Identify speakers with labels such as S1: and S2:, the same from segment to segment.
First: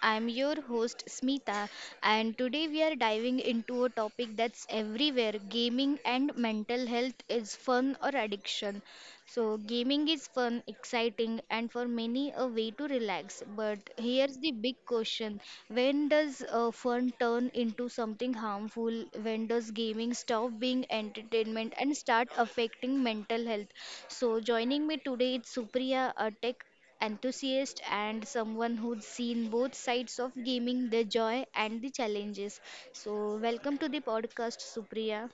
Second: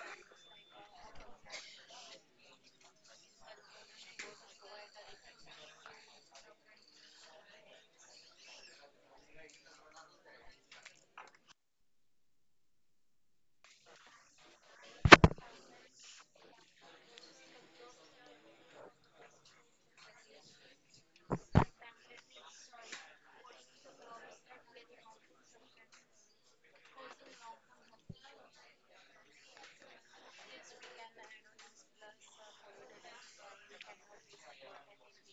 S1: I'm your host, Smita, and today we are diving into a topic that's everywhere, gaming and mental health, is fun or addiction? So, gaming is fun, exciting, and for many a way to relax. But here's the big question, when does fun turn into something harmful? When does gaming stop being entertainment and start affecting mental health? So, joining me today is Supriya, a tech enthusiast and someone who's seen both sides of gaming, the joy and the challenges. So, welcome to the podcast, Supriya.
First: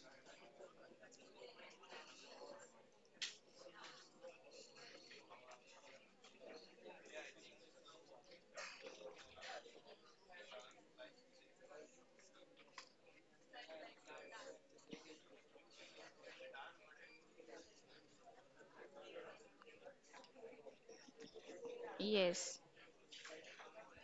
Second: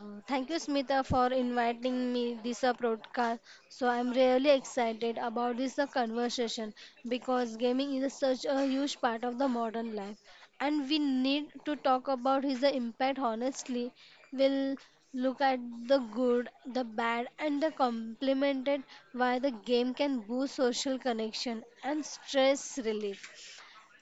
S2: Thank you, Smita, for inviting me this broadcast. So I'm really excited about this conversation because gaming is such a huge part of the modern life, and we need to talk about his impact honestly. We'll look at the good, the bad, and the complemented why the game can boost social connection and
S1: Yes.
S2: stress relief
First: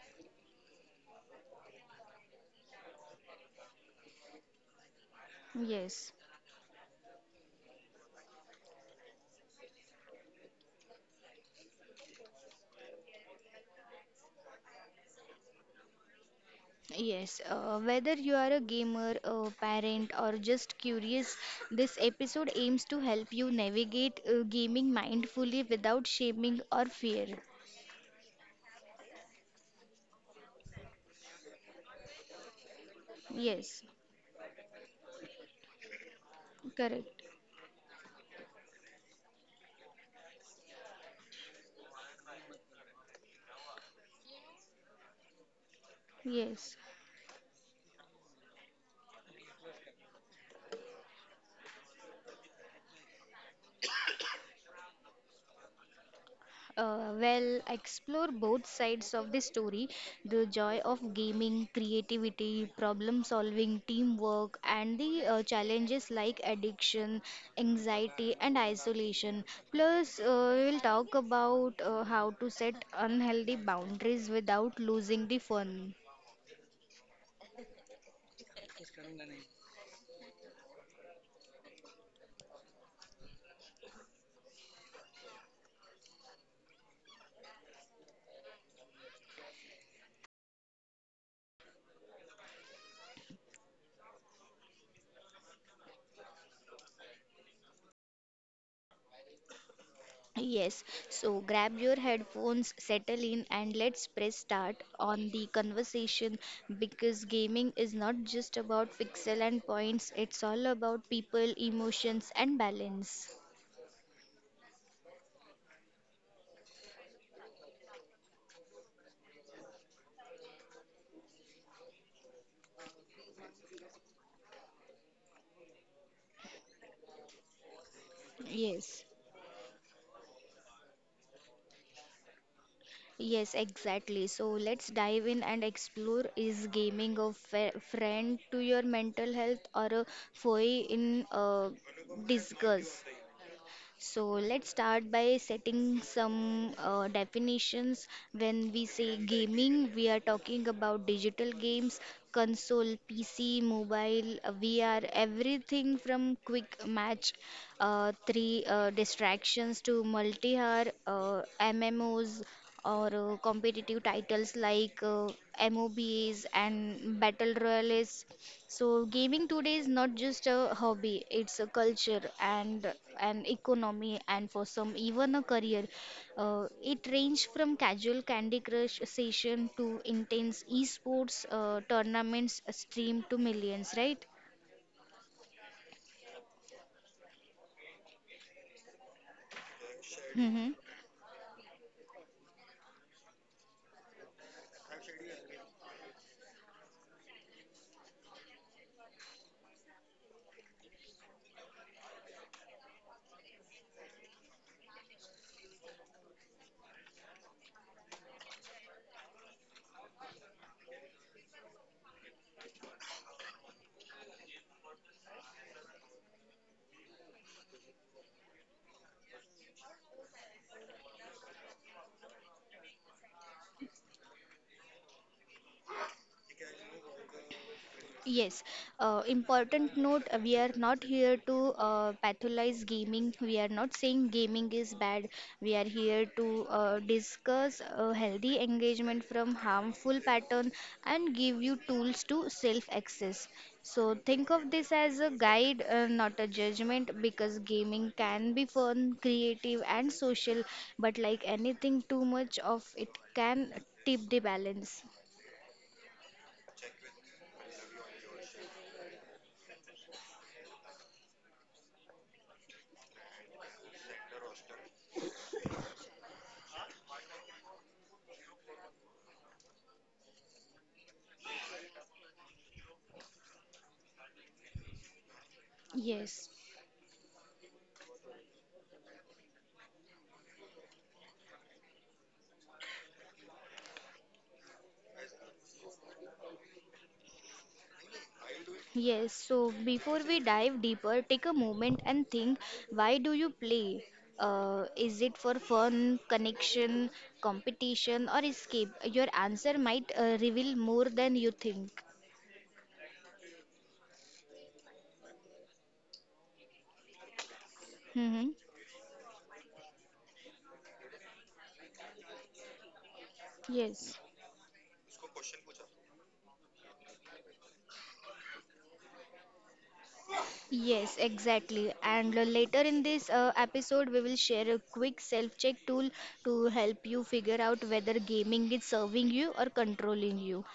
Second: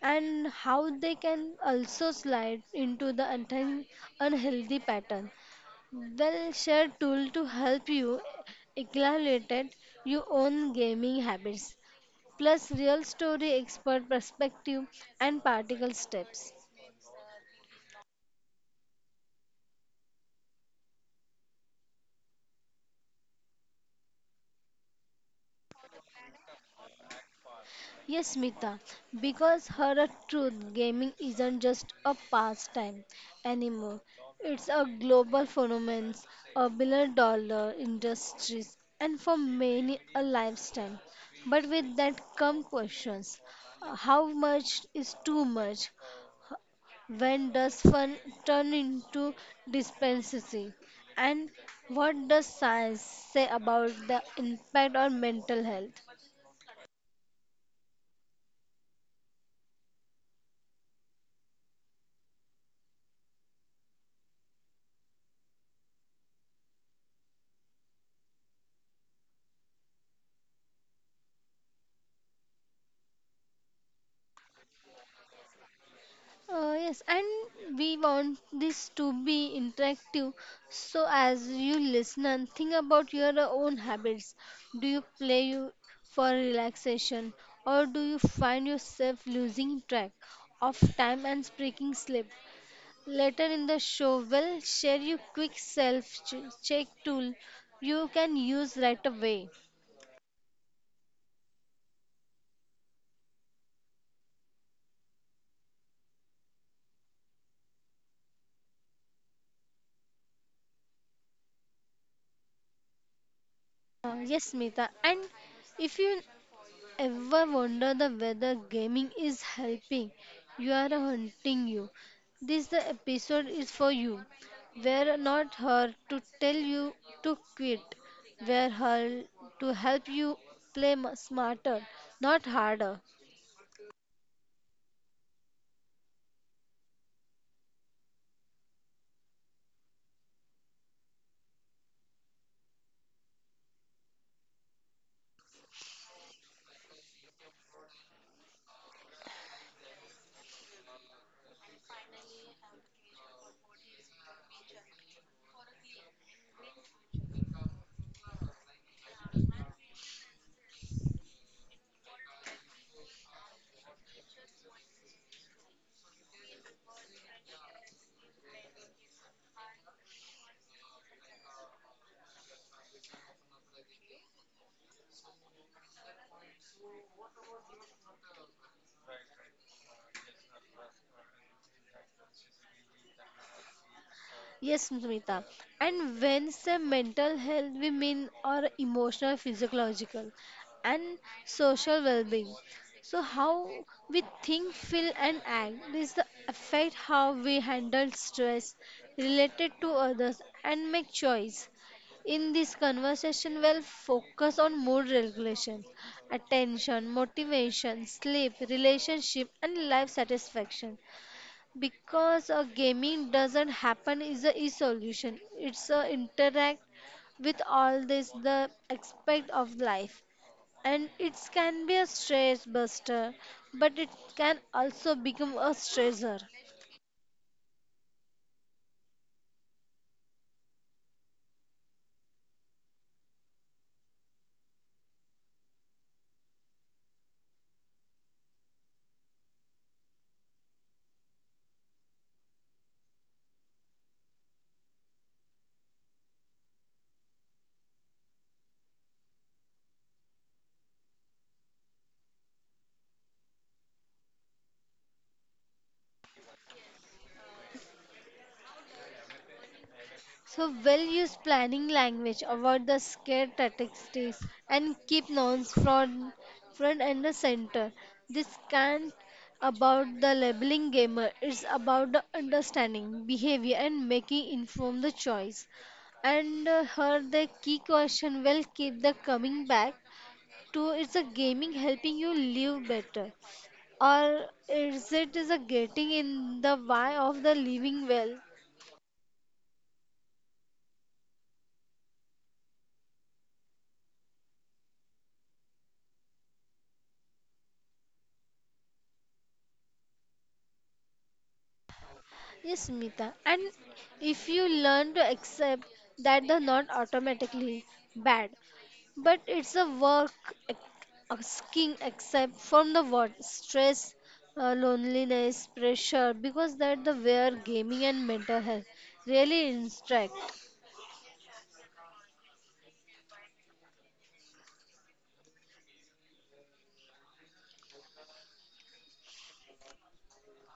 S2: and how they can also slide into the unhealthy pattern.
S1: Yes.
S2: We'll share tool to help you evaluate your own gaming habits, plus real story expert perspective and practical steps.
S1: Yes, whether you are a gamer, a parent, or just curious, this episode aims to help you navigate gaming mindfully without shaming or fear.
S2: Yes, Smita, because her truth, gaming isn't just a pastime
S1: Yes,
S2: anymore. It's a global phenomenon, a billion
S1: correct.
S2: dollar industries, and for many a lifetime. But with that come questions. How much is too much?
S1: Yes.
S2: When does fun turn into dependency? And what does science say about the impact on mental health?
S1: Well, explore both sides of the story, the joy of gaming, creativity, problem solving, teamwork, and the challenges like addiction, anxiety, and isolation. Plus, we will talk about how to set unhealthy boundaries without losing the fun.
S2: Yes, and we want this to be interactive. So, as you listen, think about your own habits. Do you for relaxation, or do you find yourself losing track of time and breaking sleep? Later in the show, we'll share you quick self check tool you can use right away.
S1: Yes, so grab your headphones, settle in, and let's press start on the conversation because gaming is not just about pixel and points, it's all about people, emotions, and balance.
S2: Yes, Smita. And if you ever wonder the whether gaming is helping you are hunting you? This the episode is for you. We're not here to tell you to quit. We're
S1: Yes.
S2: here to help you play smarter, not harder.
S1: Yes, exactly. So let's dive in and explore, is gaming a friend to your mental health or a foe in disguise? So let's start by setting some definitions. When we say gaming, we are talking about digital games, console, PC, mobile, VR, everything from quick match, three distractions to multi-hour MMOs or competitive titles like MOBAs and battle royales. So gaming today is not just a hobby, it's a culture and an economy, and for some even a career. It ranged from casual Candy Crush session to intense esports tournaments streamed to millions, right?
S2: Yes, Smita. And when say mental health, we mean our emotional, physiological,
S1: Hmm.
S2: and social well-being. So how we think, feel, and act this the affect how we handle stress, related to others, and make choice. In this conversation, we'll focus on mood regulation, attention, motivation, sleep, relationship, and life satisfaction because gaming doesn't happen is a solution, it's a interact with all this the aspect of life, and it can be a stress buster, but it can also become a stressor.
S1: Yes, important note, we are not here to pathologize gaming. We are not saying gaming is bad. We are here to discuss healthy engagement from harmful pattern and give you tools to self access. So think of this as a guide, not a judgment, because gaming can be fun, creative, and social, but like anything, too much of it can tip the balance.
S2: So well use planning language, avoid the scare tactics and keep nouns front and the center. This can't about the labeling gamer, it's about the understanding, behavior and making informed the choice.
S1: Yes.
S2: And her the key question will keep the coming back to is the gaming helping you live better? Or is it is a getting in the way of the living well?
S1: Yes, so before we dive deeper, take a moment and think, why do you play? Is it for fun, connection, competition, or escape? Your answer might reveal more than you think.
S2: Yes, Smita. And if you learn to accept that they're not automatically bad,
S1: Hmm.
S2: but it's a work ac- asking accept from the what stress,
S1: Yes.
S2: loneliness, pressure, because that the where gaming and mental health really interact.
S1: Yes, exactly. And later in this episode, we will share a quick self check tool to help you figure out whether gaming is serving you or controlling you.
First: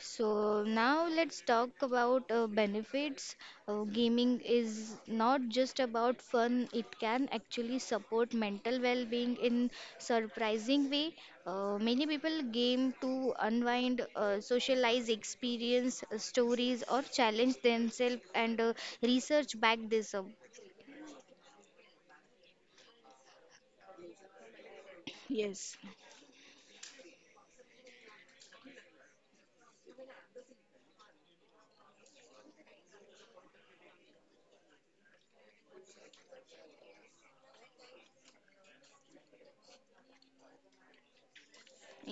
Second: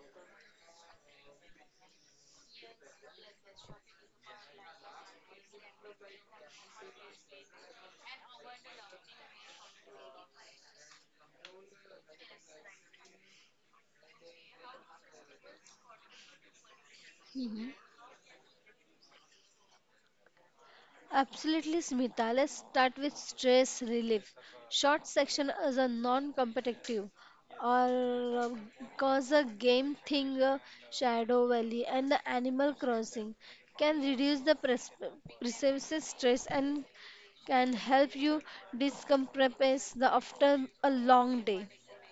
S1: So now let's talk about benefits. Gaming is not just about fun, it can actually support mental well-being in surprising way. Many people game to unwind, socialize, experience stories or challenge themselves, and research back this up.
S2: Absolutely, Smita. Let's start with stress relief. Short section
S1: Yes.
S2: is a non-competitive or cause a game thing, Shadow Valley, and the Animal Crossing can reduce the perceived stress and can help you decompress the after a long day.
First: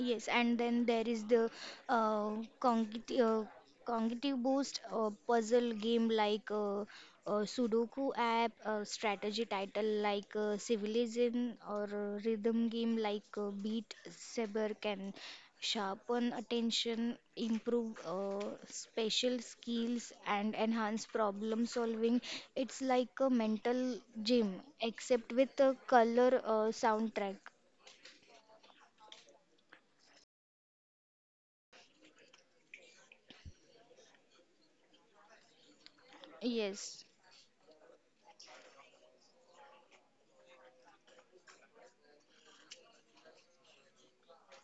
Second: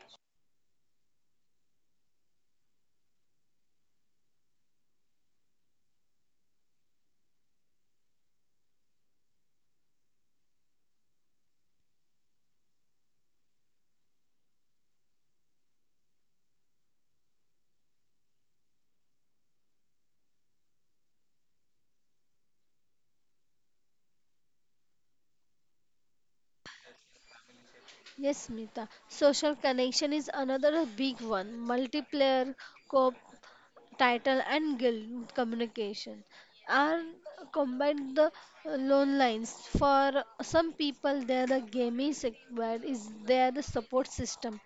S1: Yes, and then there is the uh, cognitive, uh, cognitive boost, puzzle game like Sudoku app, strategy title like Civilization, or rhythm game like Beat Saber can sharpen attention, improve special skills, and enhance problem solving. It's like a mental gym, except with a color soundtrack.
S2: Yes, Smita. Social connection is another big one. Multiplayer co-op title and guild communication are
S1: Yes.
S2: combined the loan lines for some people they are the gaming sector is they are the support system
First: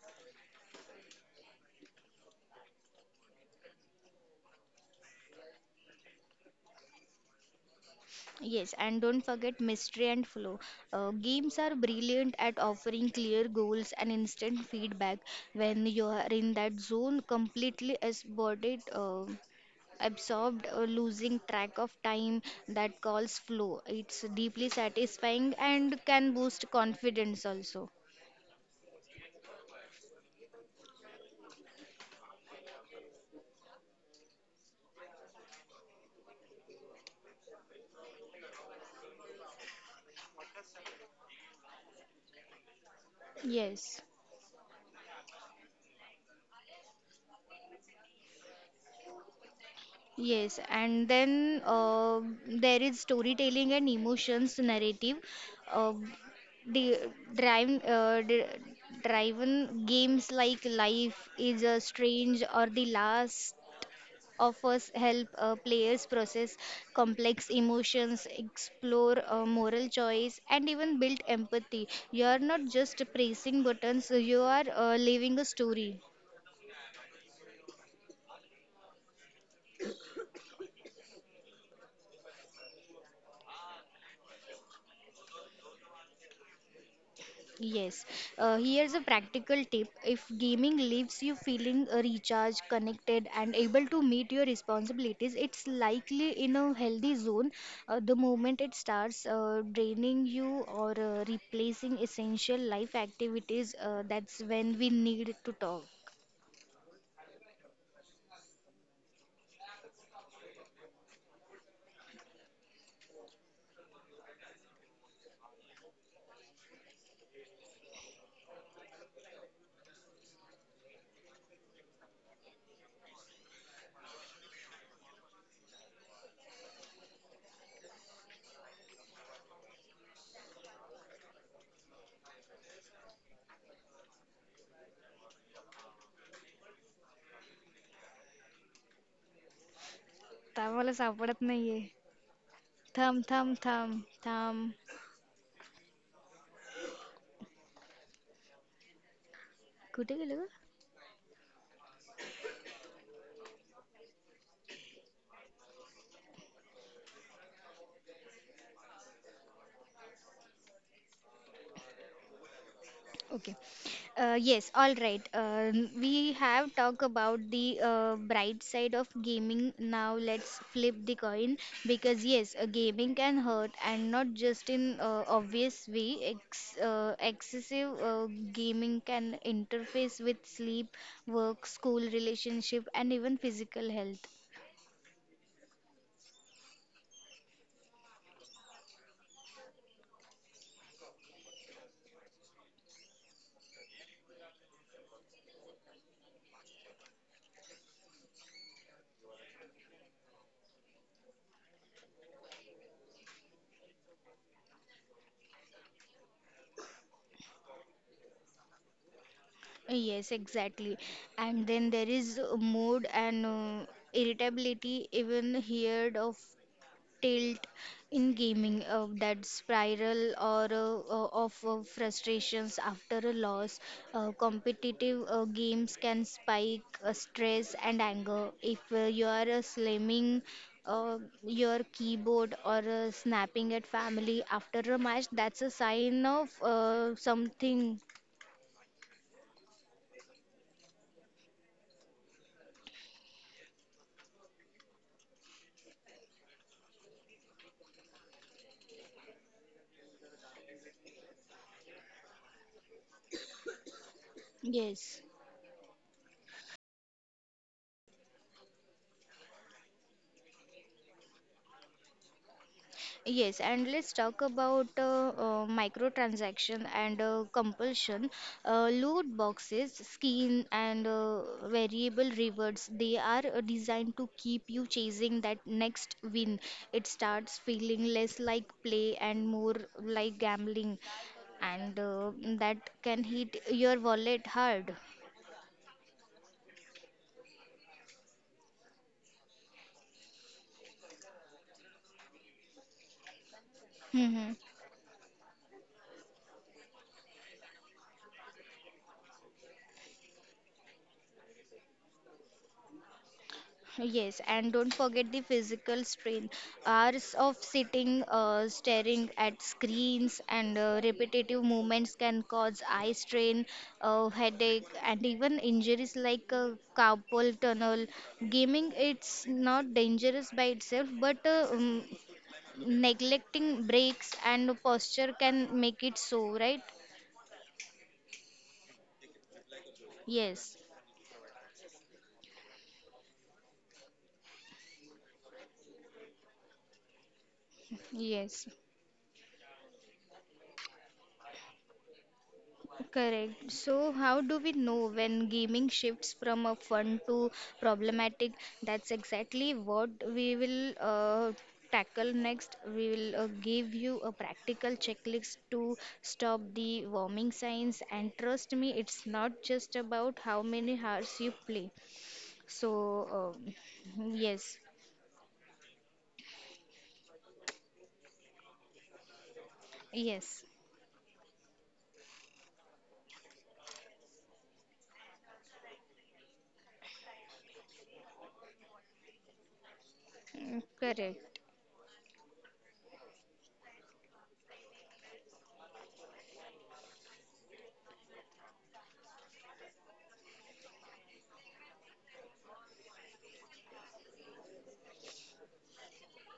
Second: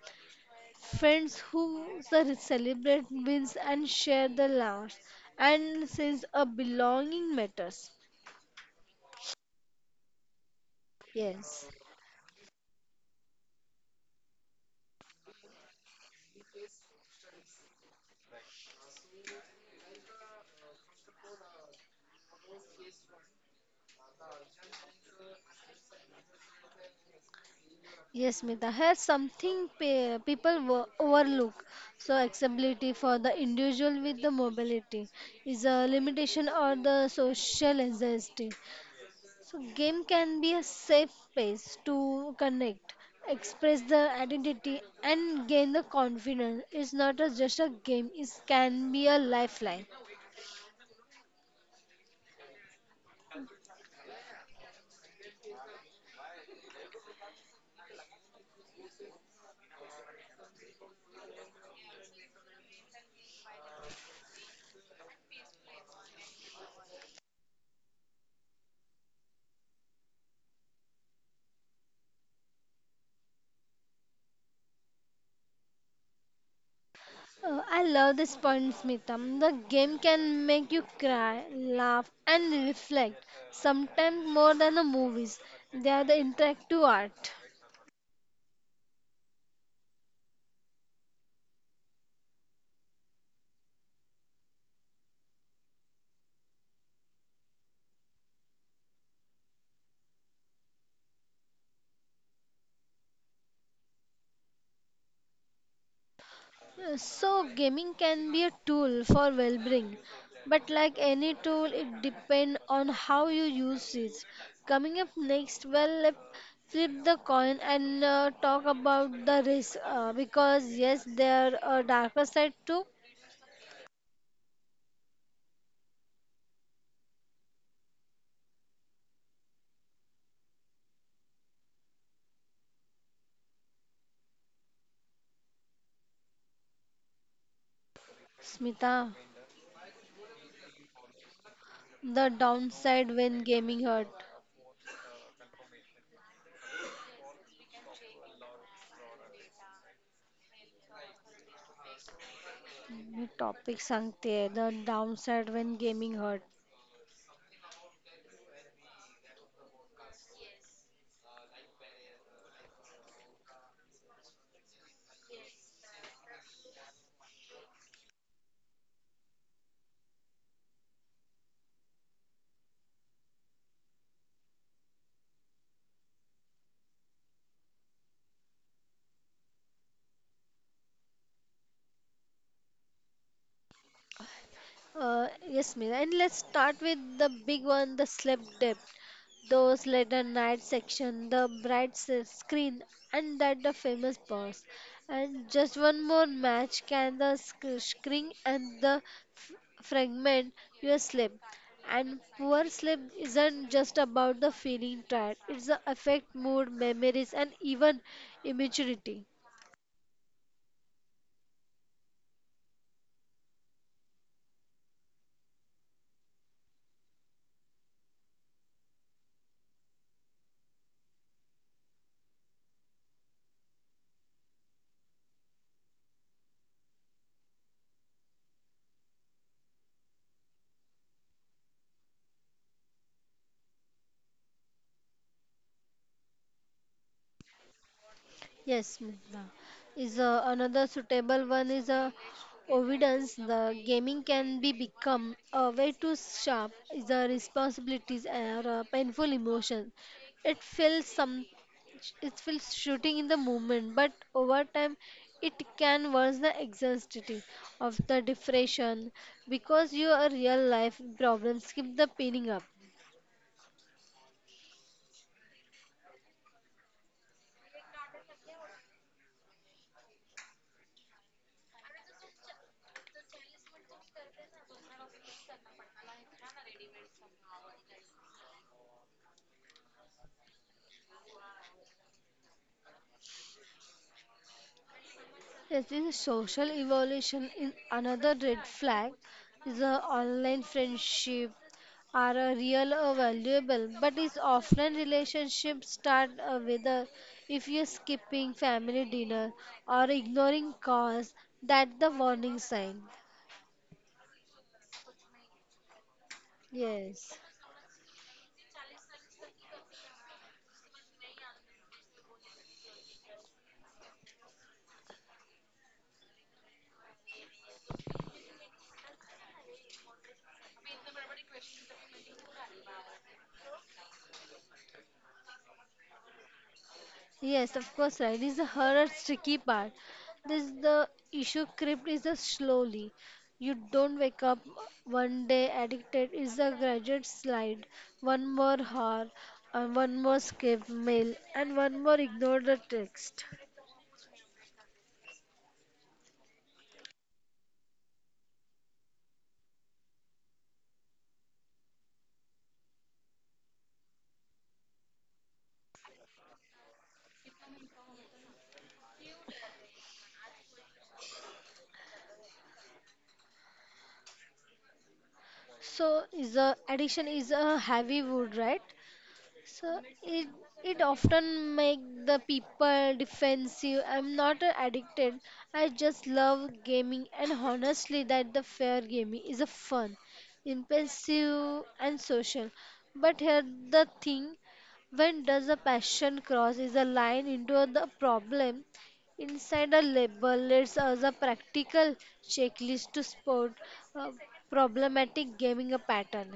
S2: friends who celebrate wins and share the laughs and since a belonging matters.
S1: Yes, and don't forget mystery and flow. Games
S2: Yes,
S1: are brilliant at offering clear goals and instant feedback. When you are in that zone, completely absorbed, losing track of time, that calls flow. It's deeply satisfying and can boost confidence also.
S2: yes, Mita. Here's something pe people overlook. So, accessibility for the individual with the mobility is a limitation or the social anxiety. So game can be a safe space to connect, express
S1: Yes.
S2: the identity and gain the confidence. It's not a, just a game, it can be a lifeline.
S1: Yes, and then there is storytelling and emotions narrative, uh, the the driven games like Life is a Strange or The Last of Us help players process complex emotions, explore moral choice, and even build empathy. You are not just pressing buttons; you are living a story.
S2: I love this point, Smitham. The game can make you cry, laugh and reflect, sometimes more than the movies. They are the interactive art.
S1: Yes, here's a practical tip. If gaming leaves you feeling recharged, connected, and able to meet your responsibilities, it's likely in a healthy zone. The moment it starts draining you or replacing essential life activities, that's when we need to talk.
S2: So gaming can be a tool for well being, but like any tool, it depends on how you use it. Coming up next, well, let flip the coin and talk about the risk because, yes, there are darker side too. Smita,
S1: आता मला सापडत नाहीये.
S2: the downside
S1: थांब
S2: when
S1: थांब
S2: gaming
S1: थांब
S2: hurt.
S1: थांब, कुठे गेलं?
S2: मी टॉपिक सांगते the downside when gaming hurt
S1: Okay. Yes, all right. We have talked about the bright side of gaming. Now let's flip the coin because yes, gaming can hurt, and not just in obvious way. Excessive gaming can interface with sleep, work, school relationship, and even physical health.
S2: Yes, Meera. And let's start with the big one, the sleep debt. Those later night section, the bright screen, and that the famous boss. And just one more match can the screen and the f- fragment your sleep. And poor sleep isn't just about the feeling tired. It's the affect mood, memories, and even immaturity.
S1: Yes, exactly. And then there is mood and irritability, even heard of tilt in gaming, that spiral or of frustrations after a loss. Competitive games can spike stress and anger if you are slamming uh, your keyboard or snapping at family after a match. That's a sign of something.
S2: Yes, Meghna. Is Another suitable one is evidence. The gaming can be become a way to sharp is the responsibilities or painful emotion. It feels some, it feels shooting in the moment, but over time,
S1: Yes.
S2: it can worsen the anxiety of the depression because your real life problems keep the pinning up.
S1: Yes, and let's talk about microtransaction and compulsion. Loot boxes, skin, and variable rewards, they are designed to keep you chasing that next win. It starts feeling less like play and more like gambling, and that can hit your wallet hard.
S2: Yes, this is social evolution in another red flag is a online friendship are a real or valuable, but is offline relationship start whether if you're skipping family dinner or ignoring calls, that's the warning sign.
S1: Yes, and don't forget the physical strain. Hours
S2: Yes.
S1: of sitting, staring at screens, and repetitive movements can cause eye strain, headache, and even injuries like carpal tunnel. Gaming, it's not dangerous by itself, but neglecting breaks and posture can make it so, right?
S2: Yes, of course, right. This is the horror tricky part. This
S1: Yes,
S2: the issue creep is a slowly. You don't wake up one day addicted. It's a graduate slide. One
S1: yes.
S2: more hour, and one more escape mail, and one more ignore the text.
S1: Correct. So, how do we know when gaming shifts from a fun to problematic? That's exactly what we will tackle next. We will give you a practical checklist to stop the warming signs. And trust me, it's not just about how many hours you play. So, um yes,
S2: So is a addiction is a heavy wood, right? So it
S1: yes,
S2: it often make the people defensive. I'm not addicted. I just love gaming and honestly that the fair gaming is a fun,
S1: mm, correct.
S2: impulsive and social. But here the thing, when does a passion cross is a line into the problem? Inside a label, it's as a practical checklist to spot uh, problematic gaming a pattern.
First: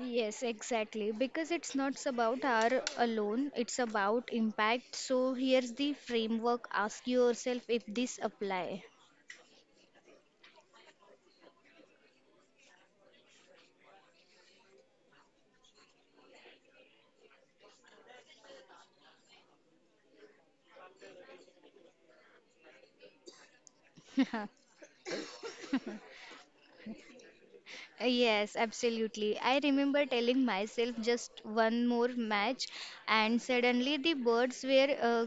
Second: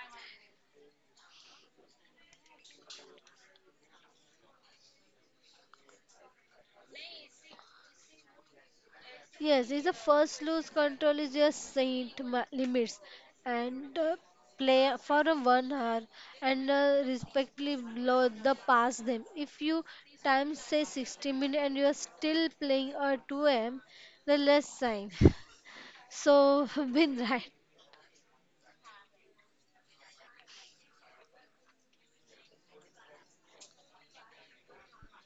S1: Yes, exactly. Because it's not about our alone, it's about impact. So here's the framework. Ask yourself if this apply.
S2: Yes, is a first lose control is your saint limits and play for a one hour and respectively blow the past them. If you time say 60 minutes and you are still playing at 2 a.m., the less sign. So win right.
S1: Yes, absolutely. I remember telling myself just one more match, and suddenly the birds were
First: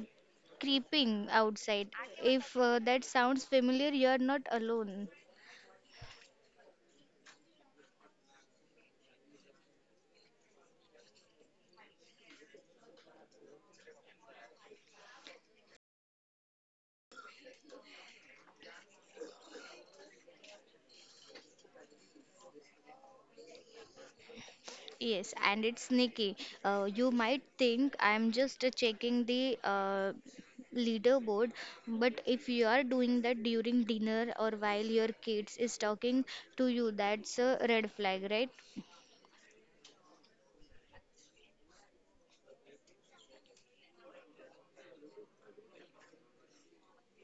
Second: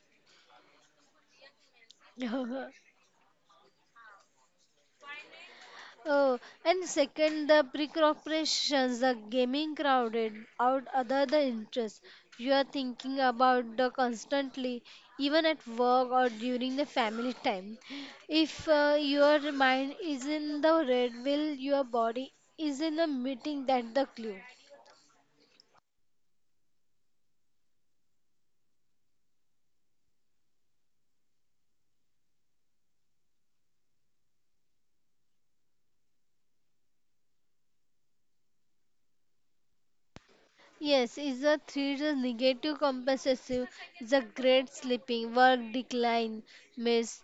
S1: creeping outside. If that sounds familiar, you are not alone.
S2: Oh, and second, the pre-corporations, the gaming crowded out other the interests. You are thinking about the constantly, even at work or during the family time. If your mind is in the red, will your body is in a meeting that the clue.
S1: Yes, and it's sneaky. You might think I'm just checking the leaderboard, but if you are doing that during dinner or while your kids is talking to you, that's a red flag, right?
S2: Yes, is the three the negative compensative, the great sleeping, work decline, miss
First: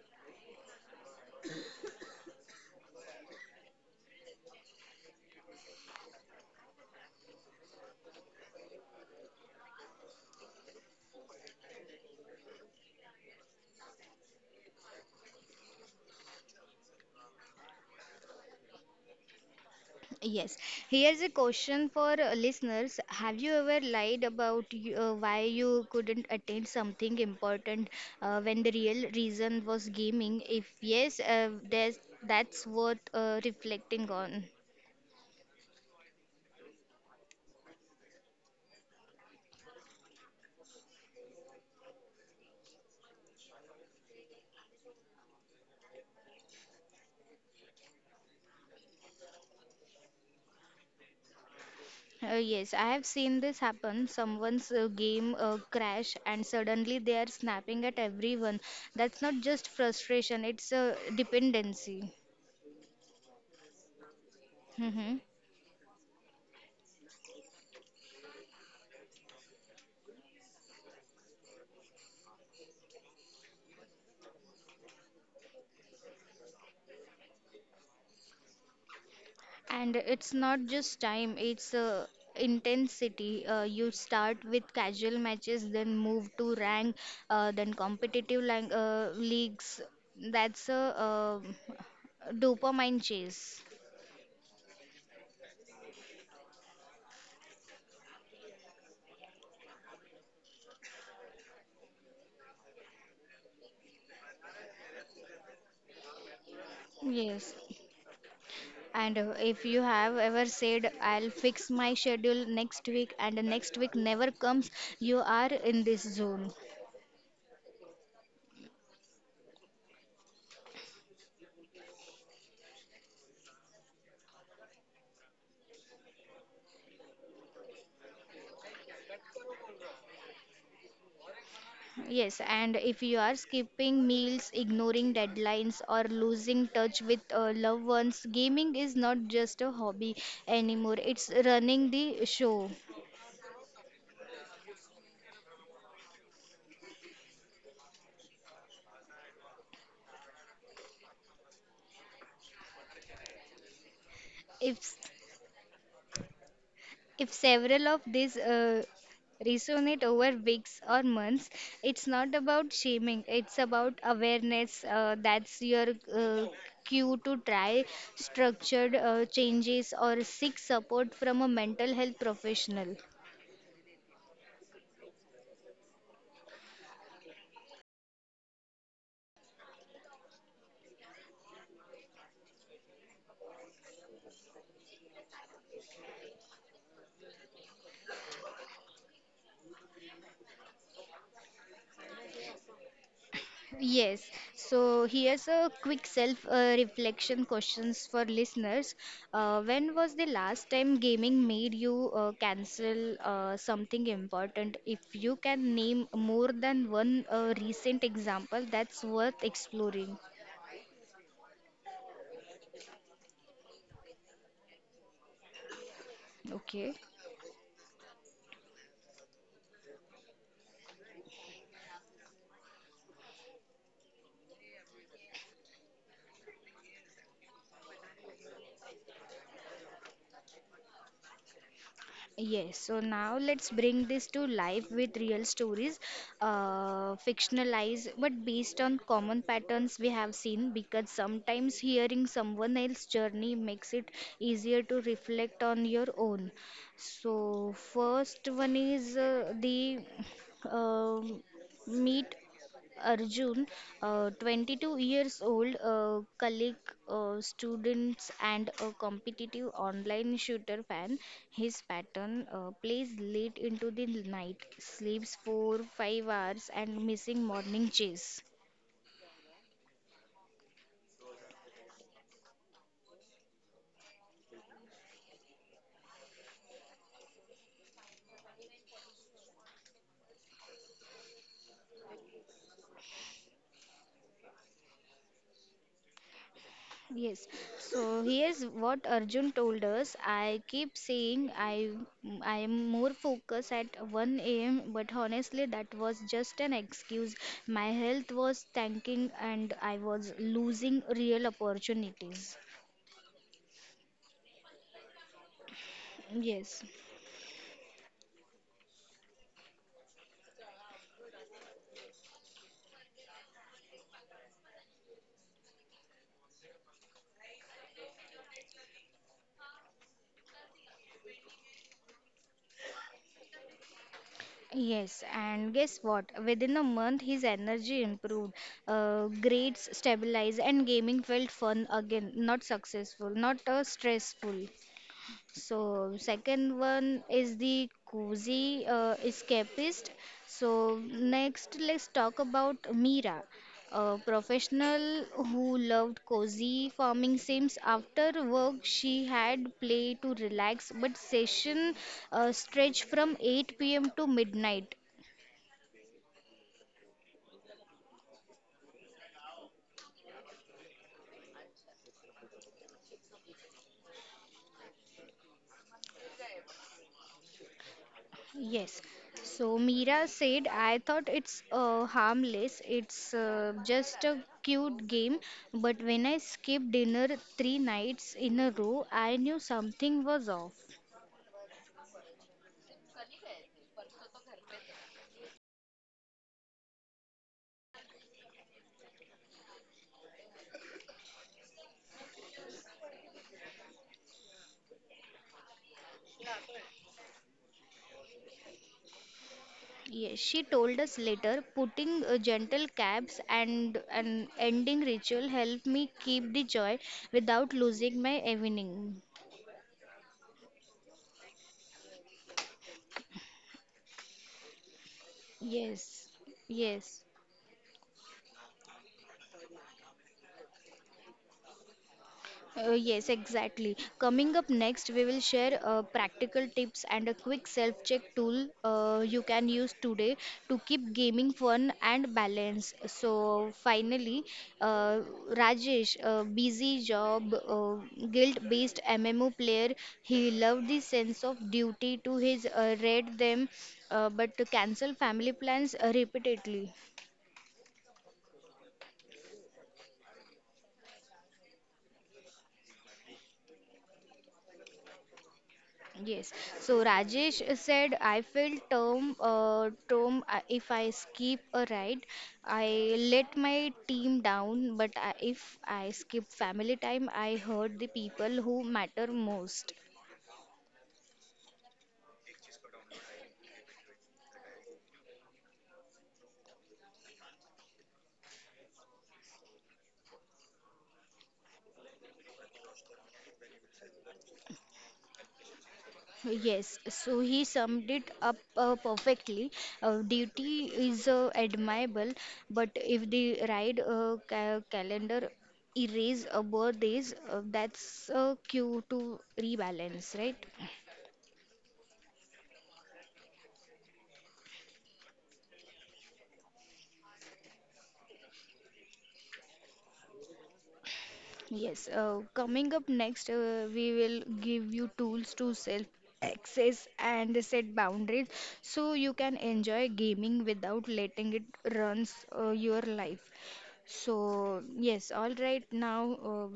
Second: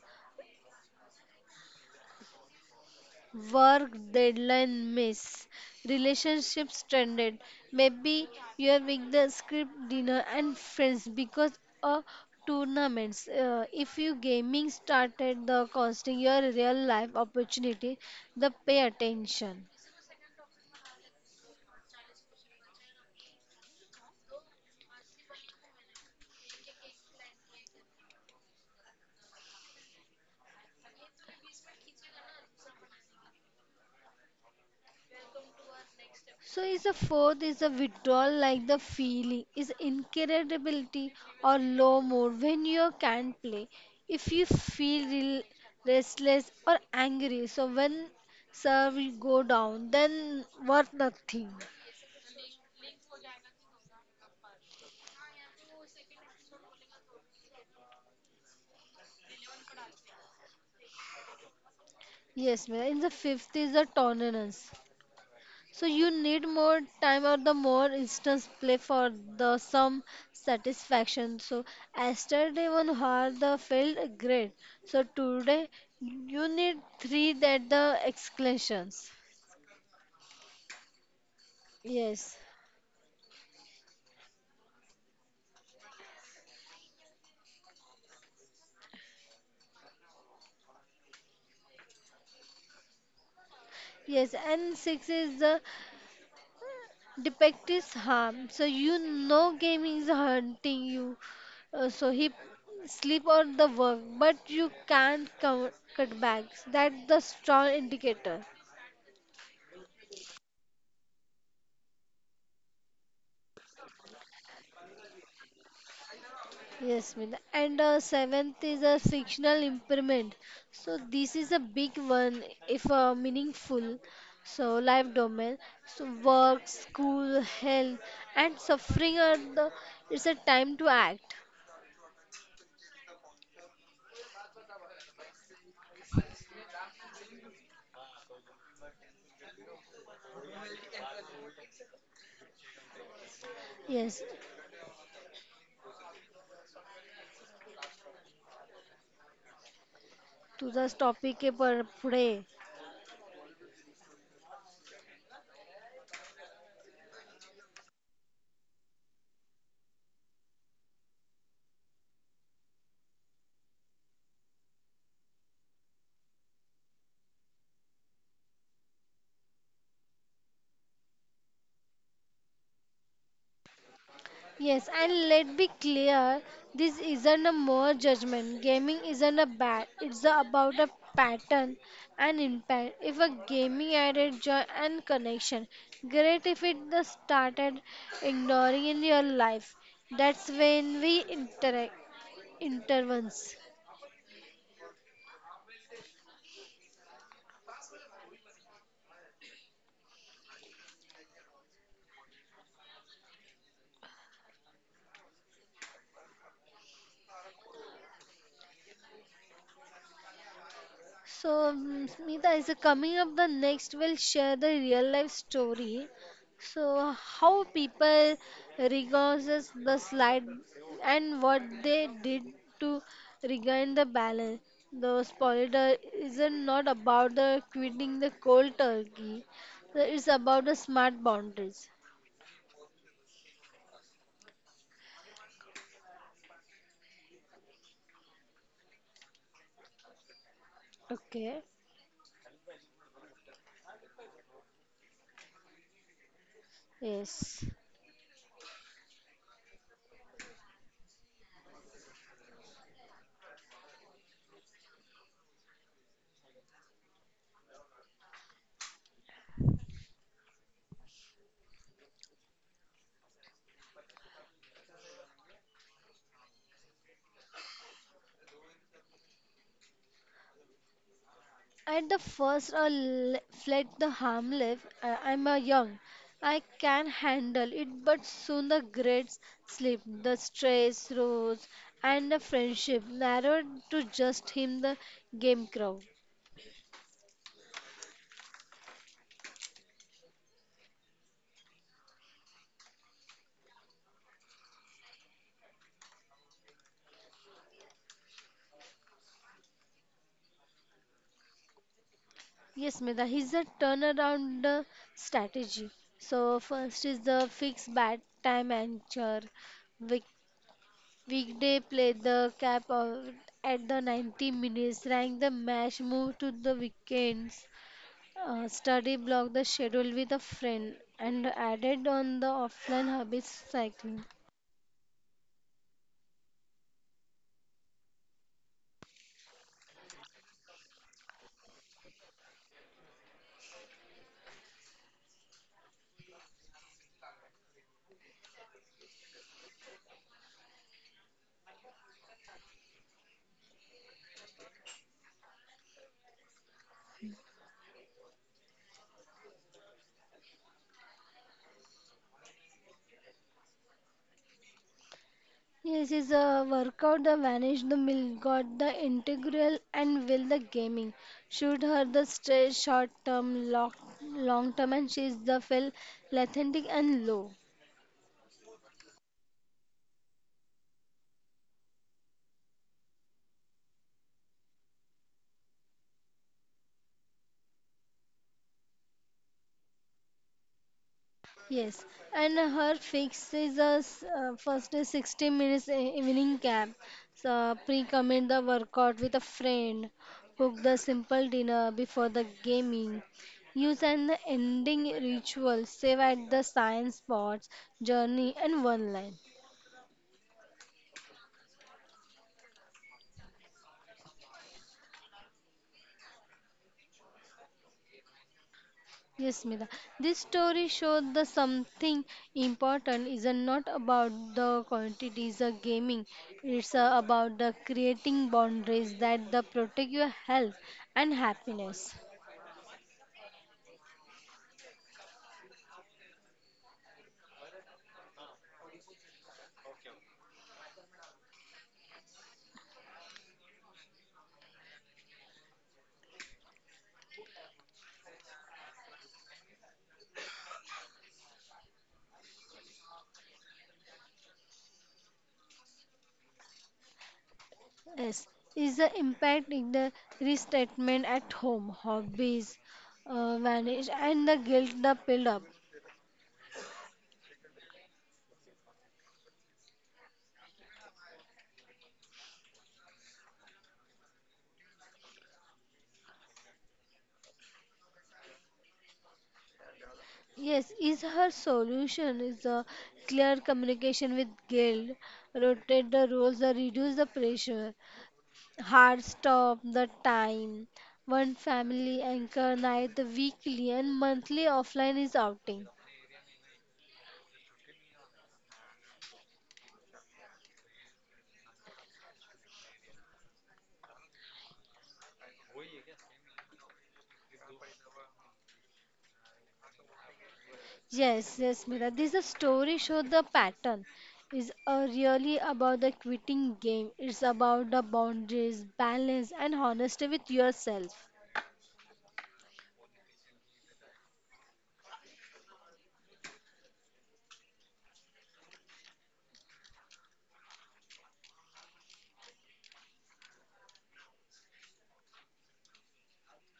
S2: work deadline miss, relationships stranded, maybe you're with the script dinner and friends because of tournaments. If you gaming started the costing your real life opportunity, the pay attention.
S1: Yes. Here's a question for listeners. Have you ever lied about why you couldn't attend something important when the real reason was gaming? If yes, that's worth reflecting on.
S2: So is the fourth is the withdrawal like the feeling is incredibility or low mood when you can't play. If you feel restless or angry, so when serve will go down, then worth nothing.
S1: Yes, I have seen this happen. Someone's game crash and suddenly they are snapping at everyone. That's not just frustration, it's a dependency.
S2: Yes, ma'am. In the fifth is the tolerance.
S1: Hmm.
S2: So you need more time or the more instance play for the some satisfaction. So yesterday one hour the failed great. So today you need three that the exclamations.
S1: And it's not just time, it's
S2: Yes.
S1: intensity. You start with casual matches, then move to rank, then competitive leagues. That's a dopamine chase.
S2: Yes, and six is the defective harm. So you know gaming is hunting you. So he sleep or the work, but you can't cut back. That's the
S1: Yes.
S2: strong indicator.
S1: And if you have ever said, I'll fix my schedule next week, and the next week never comes, you are in this zone.
S2: Yes, Meena. And seventh is a fictional impairment. So this is a big one, if meaningful. So life domain, so work, school, health, and suffering are the. It's a time to act.
S1: Yes, and if you are skipping meals, ignoring deadlines, or losing touch with loved ones, gaming is not just a hobby anymore, it's running the show.
S2: Yes, तुझाच topic आहे पर पुढे
S1: If If several of these resonate over weeks or months, it's not about shaming, it's about awareness. That's your uh, cue to try structured changes or seek support from a mental health professional.
S2: Yes, and let be clear, this isn't a more judgment. Gaming isn't a bad. It's a- about a pattern and impact. If a gaming added joy and connection, great. If it the started ignoring in your life, that's when we interact intervenes.
S1: Yes, so here's a quick self reflection questions for listeners. When was the last time gaming made you cancel something important? If you can name more than one recent example, that's worth exploring.
S2: So, Smita, is coming up the next, we'll share the real life story.
S1: Okay.
S2: So, how people regains the slide and what they did to regain the balance. The spoiler isn't not about the quitting the cold turkey. It's about the smart boundaries.
S1: Yes, so now let's bring this to life with real stories, fictionalized but based on common patterns we have seen. Because
S2: Okay.
S1: sometimes hearing someone else's journey makes it easier to reflect on your own.
S2: Yes.
S1: So, first one is the um meat Arjun, 22 years old, colleague, students, and a competitive online shooter fan. His pattern, plays late into the night, sleeps 4 5 hours, and missing morning chase.
S2: At the first, I let the harm live. I'm a young. I can handle it, but soon the grades slip, the stress rose, and the friendship narrowed to just him, the game crowd.
S1: Yes. So here's what Arjun told us. I keep saying I am more focused at 1 a.m., but honestly that was just an excuse. My health was tanking and I was losing real opportunities.
S2: Yes, Meda, he's a turnaround strategy. So,
S1: Yes.
S2: first is the fixed bat time anchor. Week- Weekday play the cap out at the 90 minutes, rank the match, move to the weekends. Study block the schedule with a friend and added on the offline habits cycling.
S1: Yes, and guess what? Within a month, his energy improved, grades stabilized, and gaming felt fun again. Not successful, not stressful. So second one is the cozy escapist. So next let's talk about Mira, a professional who loved cozy farming sims. After work, she had play to relax, but session stretched from 8 p.m. to midnight.
S2: Yes, is a workout the vanish the mill got the integral and will the gaming. Shoot her the stress short term, long term and she is the feel lethargic and low.
S1: Yes. So Mira said, I thought it's harmless. It's just a cute game. But when I skipped dinner three nights in a row, I knew something was off.
S2: Yes, and her fix is a first is 60 minutes evening camp. So pre-commit the workout with a friend, cook the simple dinner before the gaming, use an ending ritual, save at the science spots, journey and one line.
S1: Yes, she told us later, putting gentle caps and an ending ritual helped me keep the joy without losing my evening.
S2: Yes, Smita. This story showed the something important is not about the quantities of gaming.
S1: Yes,
S2: It's
S1: yes.
S2: about the creating boundaries that the protect your health and happiness.
S1: Yes, exactly. Coming up next, we will share practical tips and a quick self check tool you can use today to keep gaming fun and balanced. So, finally, uh, Rajesh, a busy job, guild based MMO player, he loved the sense of duty to his read them, but to cancel family plans repeatedly.
S2: Yes, is the impact in the restatement at home, hobbies vanish, and the guilt the build up.
S1: Yes. So Rajesh said, I felt term, if I skip a ride, I let my team down. But if I skip family time, I hurt the people who matter most.
S2: Yes, is her solution is a clear communication with guilt, rotate the roles, or reduce the pressure. Hard stop the time. One family anchor night, the weekly and monthly offline is outing.
S1: Yes, so he summed it up perfectly. Duty is admirable, but if the ride calendar erase birthdays, that's a cue to rebalance, right?
S2: Yes, yes, Mira. This is a story show the pattern. Is really about the quitting game. It's about the boundaries, balance, and honesty with yourself.
S1: Yes, coming up next, we will give you tools to self access and set boundaries so you can enjoy gaming without letting it runs your life. So, yes, all right, now uh,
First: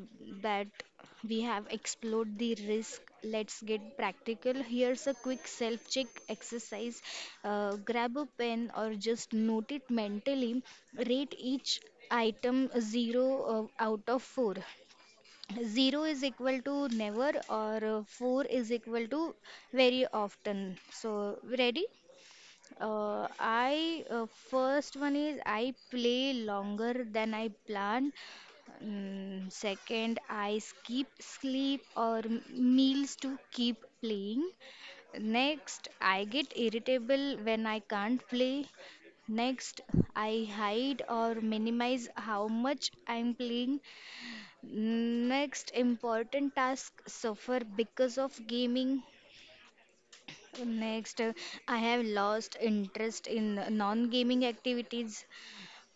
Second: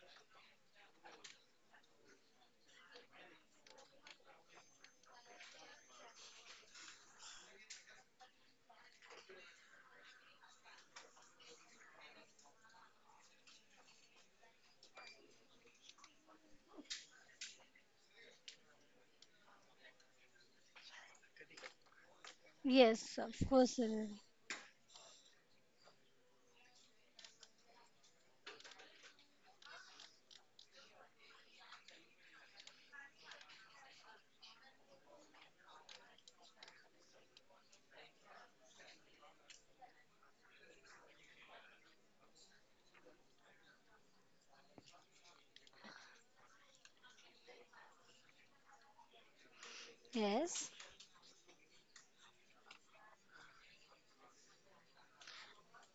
S1: that we have explored the risk, let's get practical. Here's a quick self check exercise. Grab a pen or just note it mentally, rate each item 0 out of 4. 0 is equal to never, or 4 is equal to very often. So ready?
S2: Yes,
S1: uh,
S2: of course.
S1: i
S2: Sarah.
S1: uh, first one is I play longer than I planned. Second, I skip sleep or meals to keep playing. Next, I get irritable when I can't play. Next, I hide or minimize how much I'm playing. Next, important task suffer because of gaming.
S2: Yes.
S1: Next, I have lost interest in non-gaming activities.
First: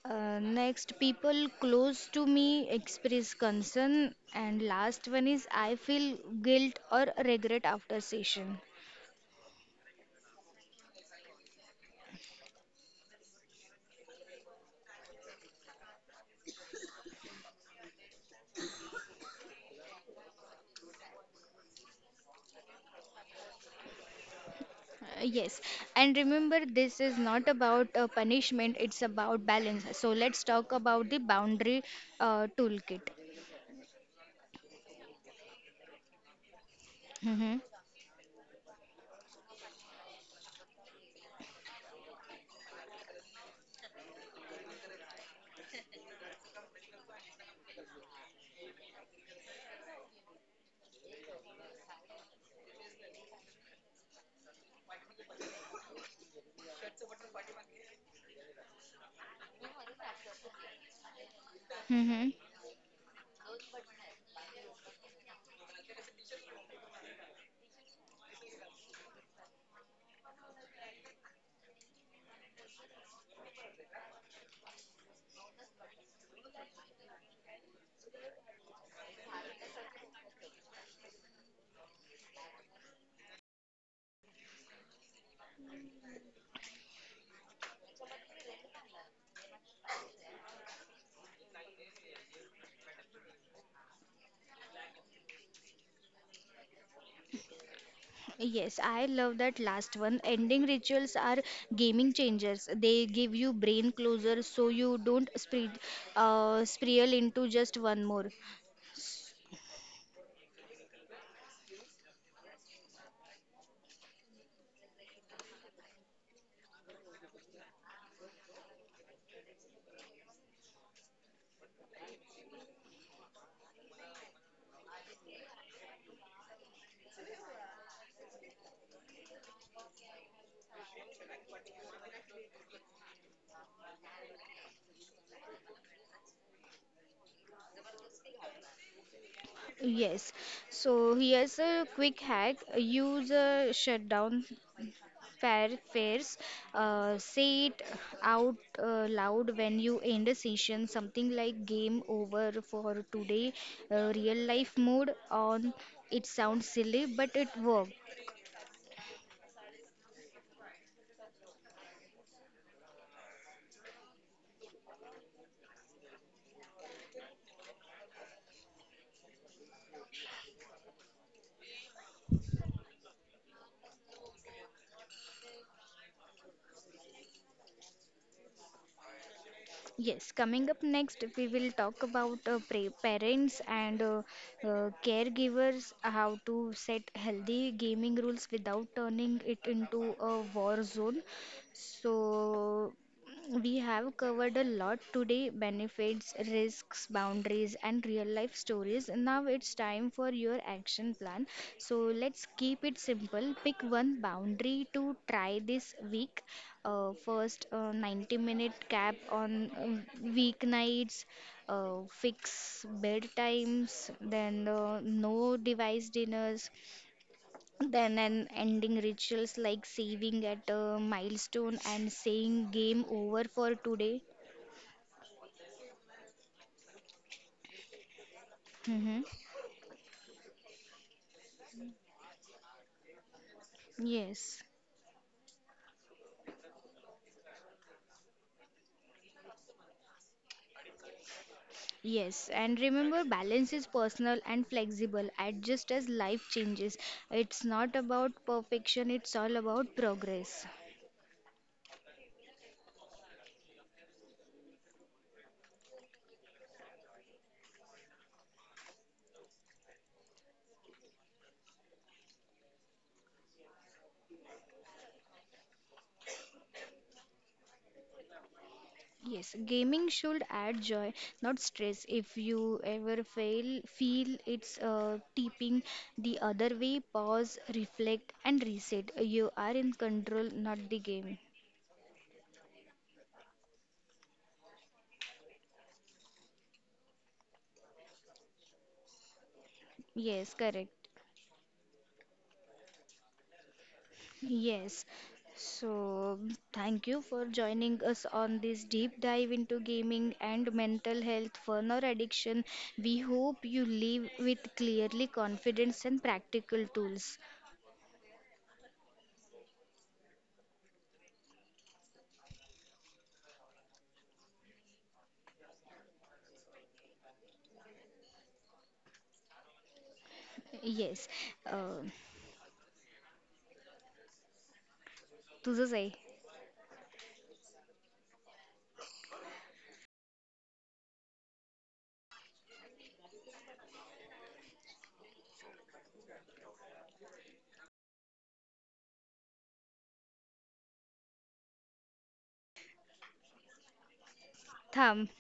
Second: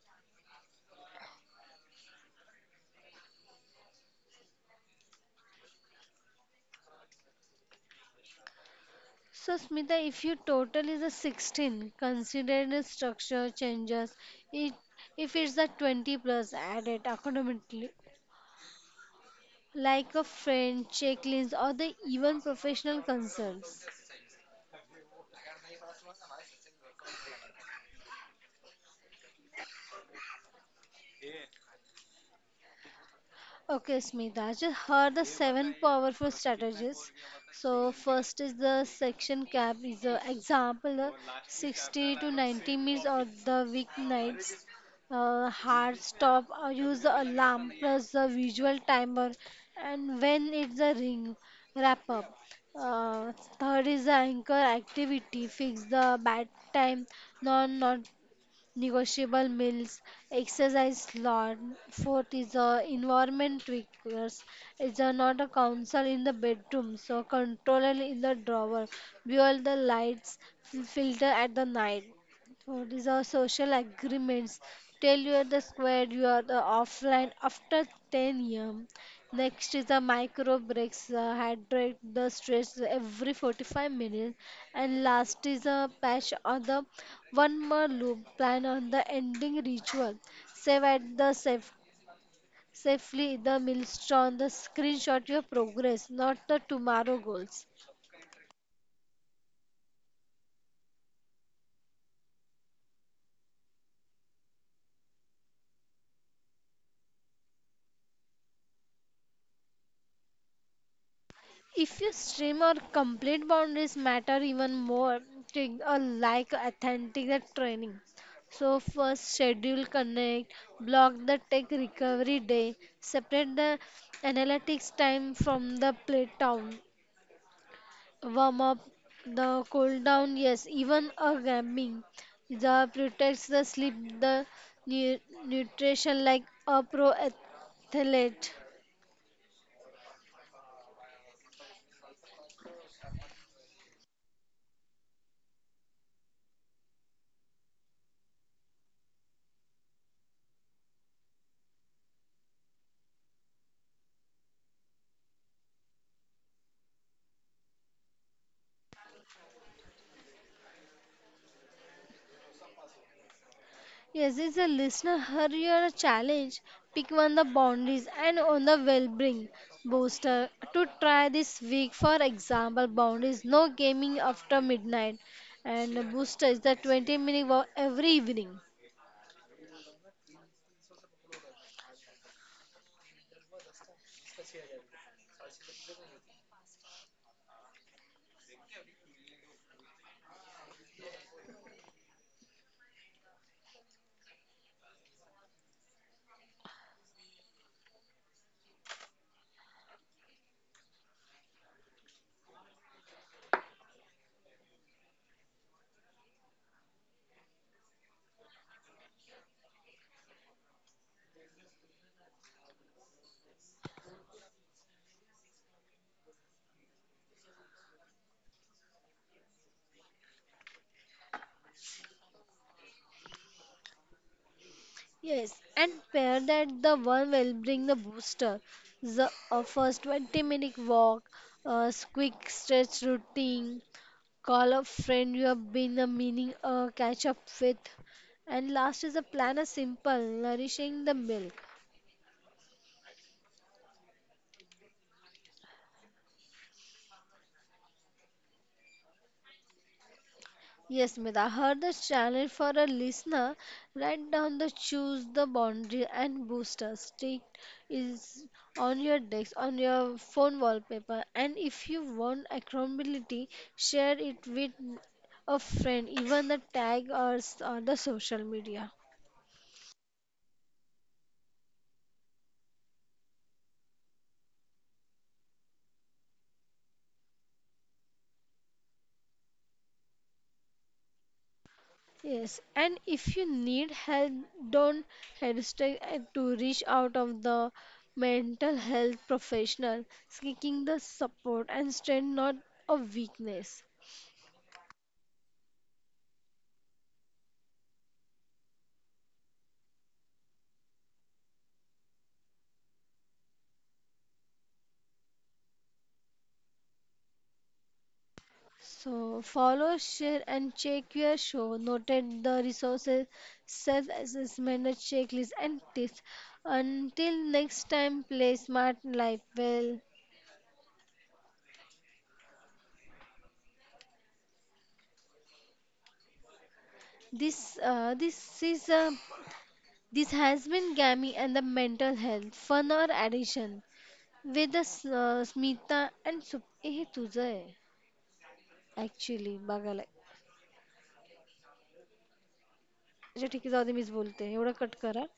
S1: Next, people close to me express concern. And last one is I feel guilt or regret after session.
S2: So, Smita, if your total is a 16, consider the structure changes. It, if it's a 20 plus, add it accordingly. Like a friend, checklist, or the even professional concerns.
S1: Yes, and remember, this is not about punishment, it's about balance. So, let's talk about the boundary toolkit.
S2: Okay, Smita, I just heard the seven powerful strategies.
S1: Mm-hmm.
S2: So first is the section cap is the example, 60 to 90 minutes or the weeknights. Hard stop, or use the alarm plus the visual timer, and when it's a ring, wrap up. Uh, Third is the anchor activity, fix the bad time, non not negotiable meals, exercise slot.
S1: Mm-hmm.
S2: Fourth is environment tweakers. It's not a council in the bedroom, so controller in the drawer. View the lights, filter at the night. Fourth is our social agreements? Tell you are the square you are the offline after 10 a.m. Next is the micro breaks, hydrate the stress every 45 minutes. And last is a patch on the one more loop, plan on the ending ritual. Save at the safe, safely the milestone, the screenshot your progress, not the tomorrow goals.
S1: Yes, I love that last one. Ending rituals are gaming changers. They give you brain closure so you don't spiral into just one more.
S2: If you stream or complete boundaries matter even more, take a like authentic that training. So first schedule connect, block the tech recovery day, separate the analytics time from the play time, warm up the cool down, yes, even a gaming. The protects the sleep, the nu- nutrition like a pro athlete.
S1: Yes. So here's a quick hack. Use a shutdown fair fares. Say it out loud when you end a session. Something like game over for today. Real life mode on. It sounds silly, but it works.
S2: Yes, it's a listener hurrier challenge. Pick one the boundaries and on the well-being booster to try this week. For example, boundaries no gaming after midnight, and booster is the 20-minute walk every evening.
S1: Yes, coming up next, we will talk about parents and caregivers how to set healthy gaming rules without turning it into a war zone. So, we have covered a lot today: benefits, risks, boundaries, and real life stories. Now it's time for your action plan. So, let's keep it simple. Pick one boundary to try this week. First, 90-minute minute cap on weeknights, fix bedtimes, then no device dinners, then an ending rituals like saving at a milestone and saying game over for today.
S2: Yes, and pair that the one will bring the booster.
S1: Hmm.
S2: The first 20-minute walk, a quick stretch routine,
S1: Yes.
S2: call a friend you have been a meaning catch up with, and last is a plan a simple nourishing the milk.
S1: Yes, and remember, balance is personal and flexible. Adjust as life changes. It's not about perfection, it's all about progress.
S2: Yes, Mida, heard the challenge for a listener. Write down the choose the boundary and booster stick is on your desk, on your phone wallpaper. And if you want accountability, share it with a friend, even the tag or the social media.
S1: Yes, gaming should add joy, not stress. If you ever fail, feel it's tipping the other way, pause, reflect, and reset. You are in control, not the game.
S2: Yes, and if you need help, don't hesitate to reach out of the mental health professional,
S1: Yes,
S2: seeking
S1: correct.
S2: the support and strength, not a weakness.
S1: Yes. So, thank you for joining us on this deep dive into gaming and mental health, fun or addiction. We hope you leave with clearly confidence and practical tools.
S2: So follow, share, and check your show. Noted the resources, self-assessment, a checklist, and tips. Until next time, play smart life well.
S1: Yes. Uh, तुझंच आहे.
S2: This this is a this has been Gammy and the mental health fun or addiction. Vedas, Smita, and Subehi toozay. Actually, bagalay. I just like to say this. You know, cut it
S1: थांब.
S2: out.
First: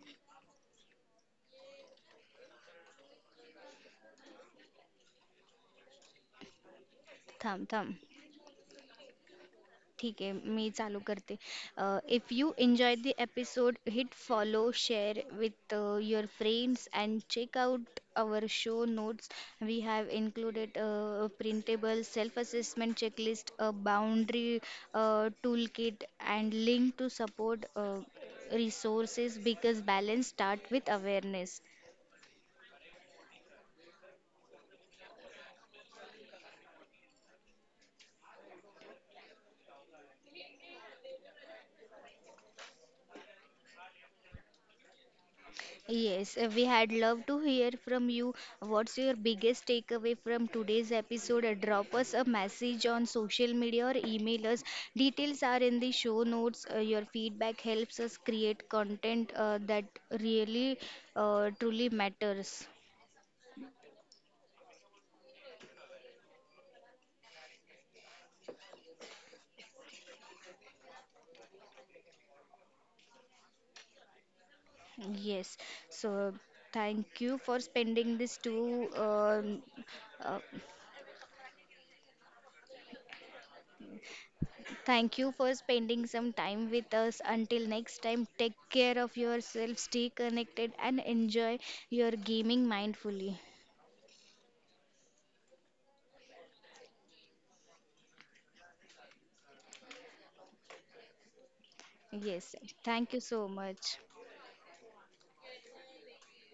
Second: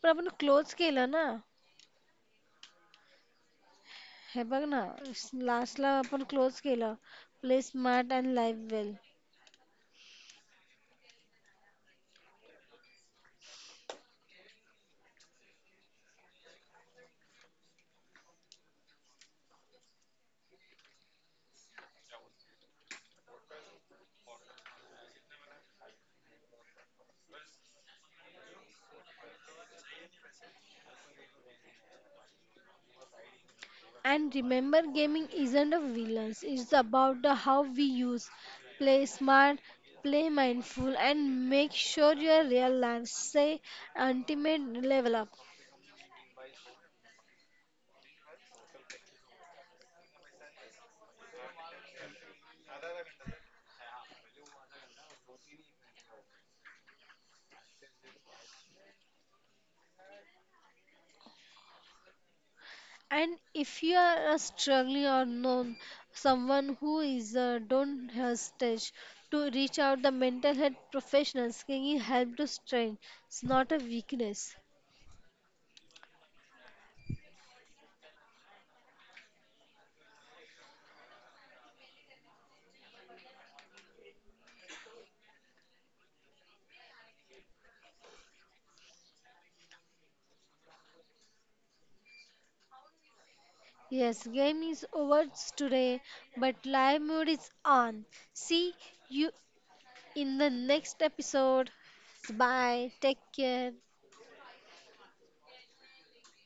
S2: But you know, close game, na? Hey, bag na. Last lap, you know, close game. Play
S1: थांब थांब.
S2: smart and live well.
S1: ठीक है मी चालू करते. If you enjoy the episode hit follow share with your friends and check out our show notes. We have included printable self assessment checklist a boundary tool kit and link to support resources because balance start with awareness.
S2: And remember, gaming isn't a villain. It's about the how we use. Play smart. Play mindful. And make sure your real life say ultimate level up.
S1: Yes, we had loved to hear from you. What's your biggest takeaway from today's episode? Drop us a message on social media or email us. Details are in the show notes. Your feedback helps us create content that really truly matters.
S2: And if you are a struggling or known someone who is, don't hesitate to reach out the mental health professionals. Seeking help to strength. It's not a weakness.
S1: Yes, so thank you for spending this two uh, Thank you for spending some time with us. Until next time, take care of yourself, stay connected, and enjoy your gaming mindfully.
S2: Yes, game is over today, but live mode is on. See you in the next episode.
S1: Yes,
S2: Bye.
S1: thank
S2: Take
S1: you so
S2: care.
S1: much.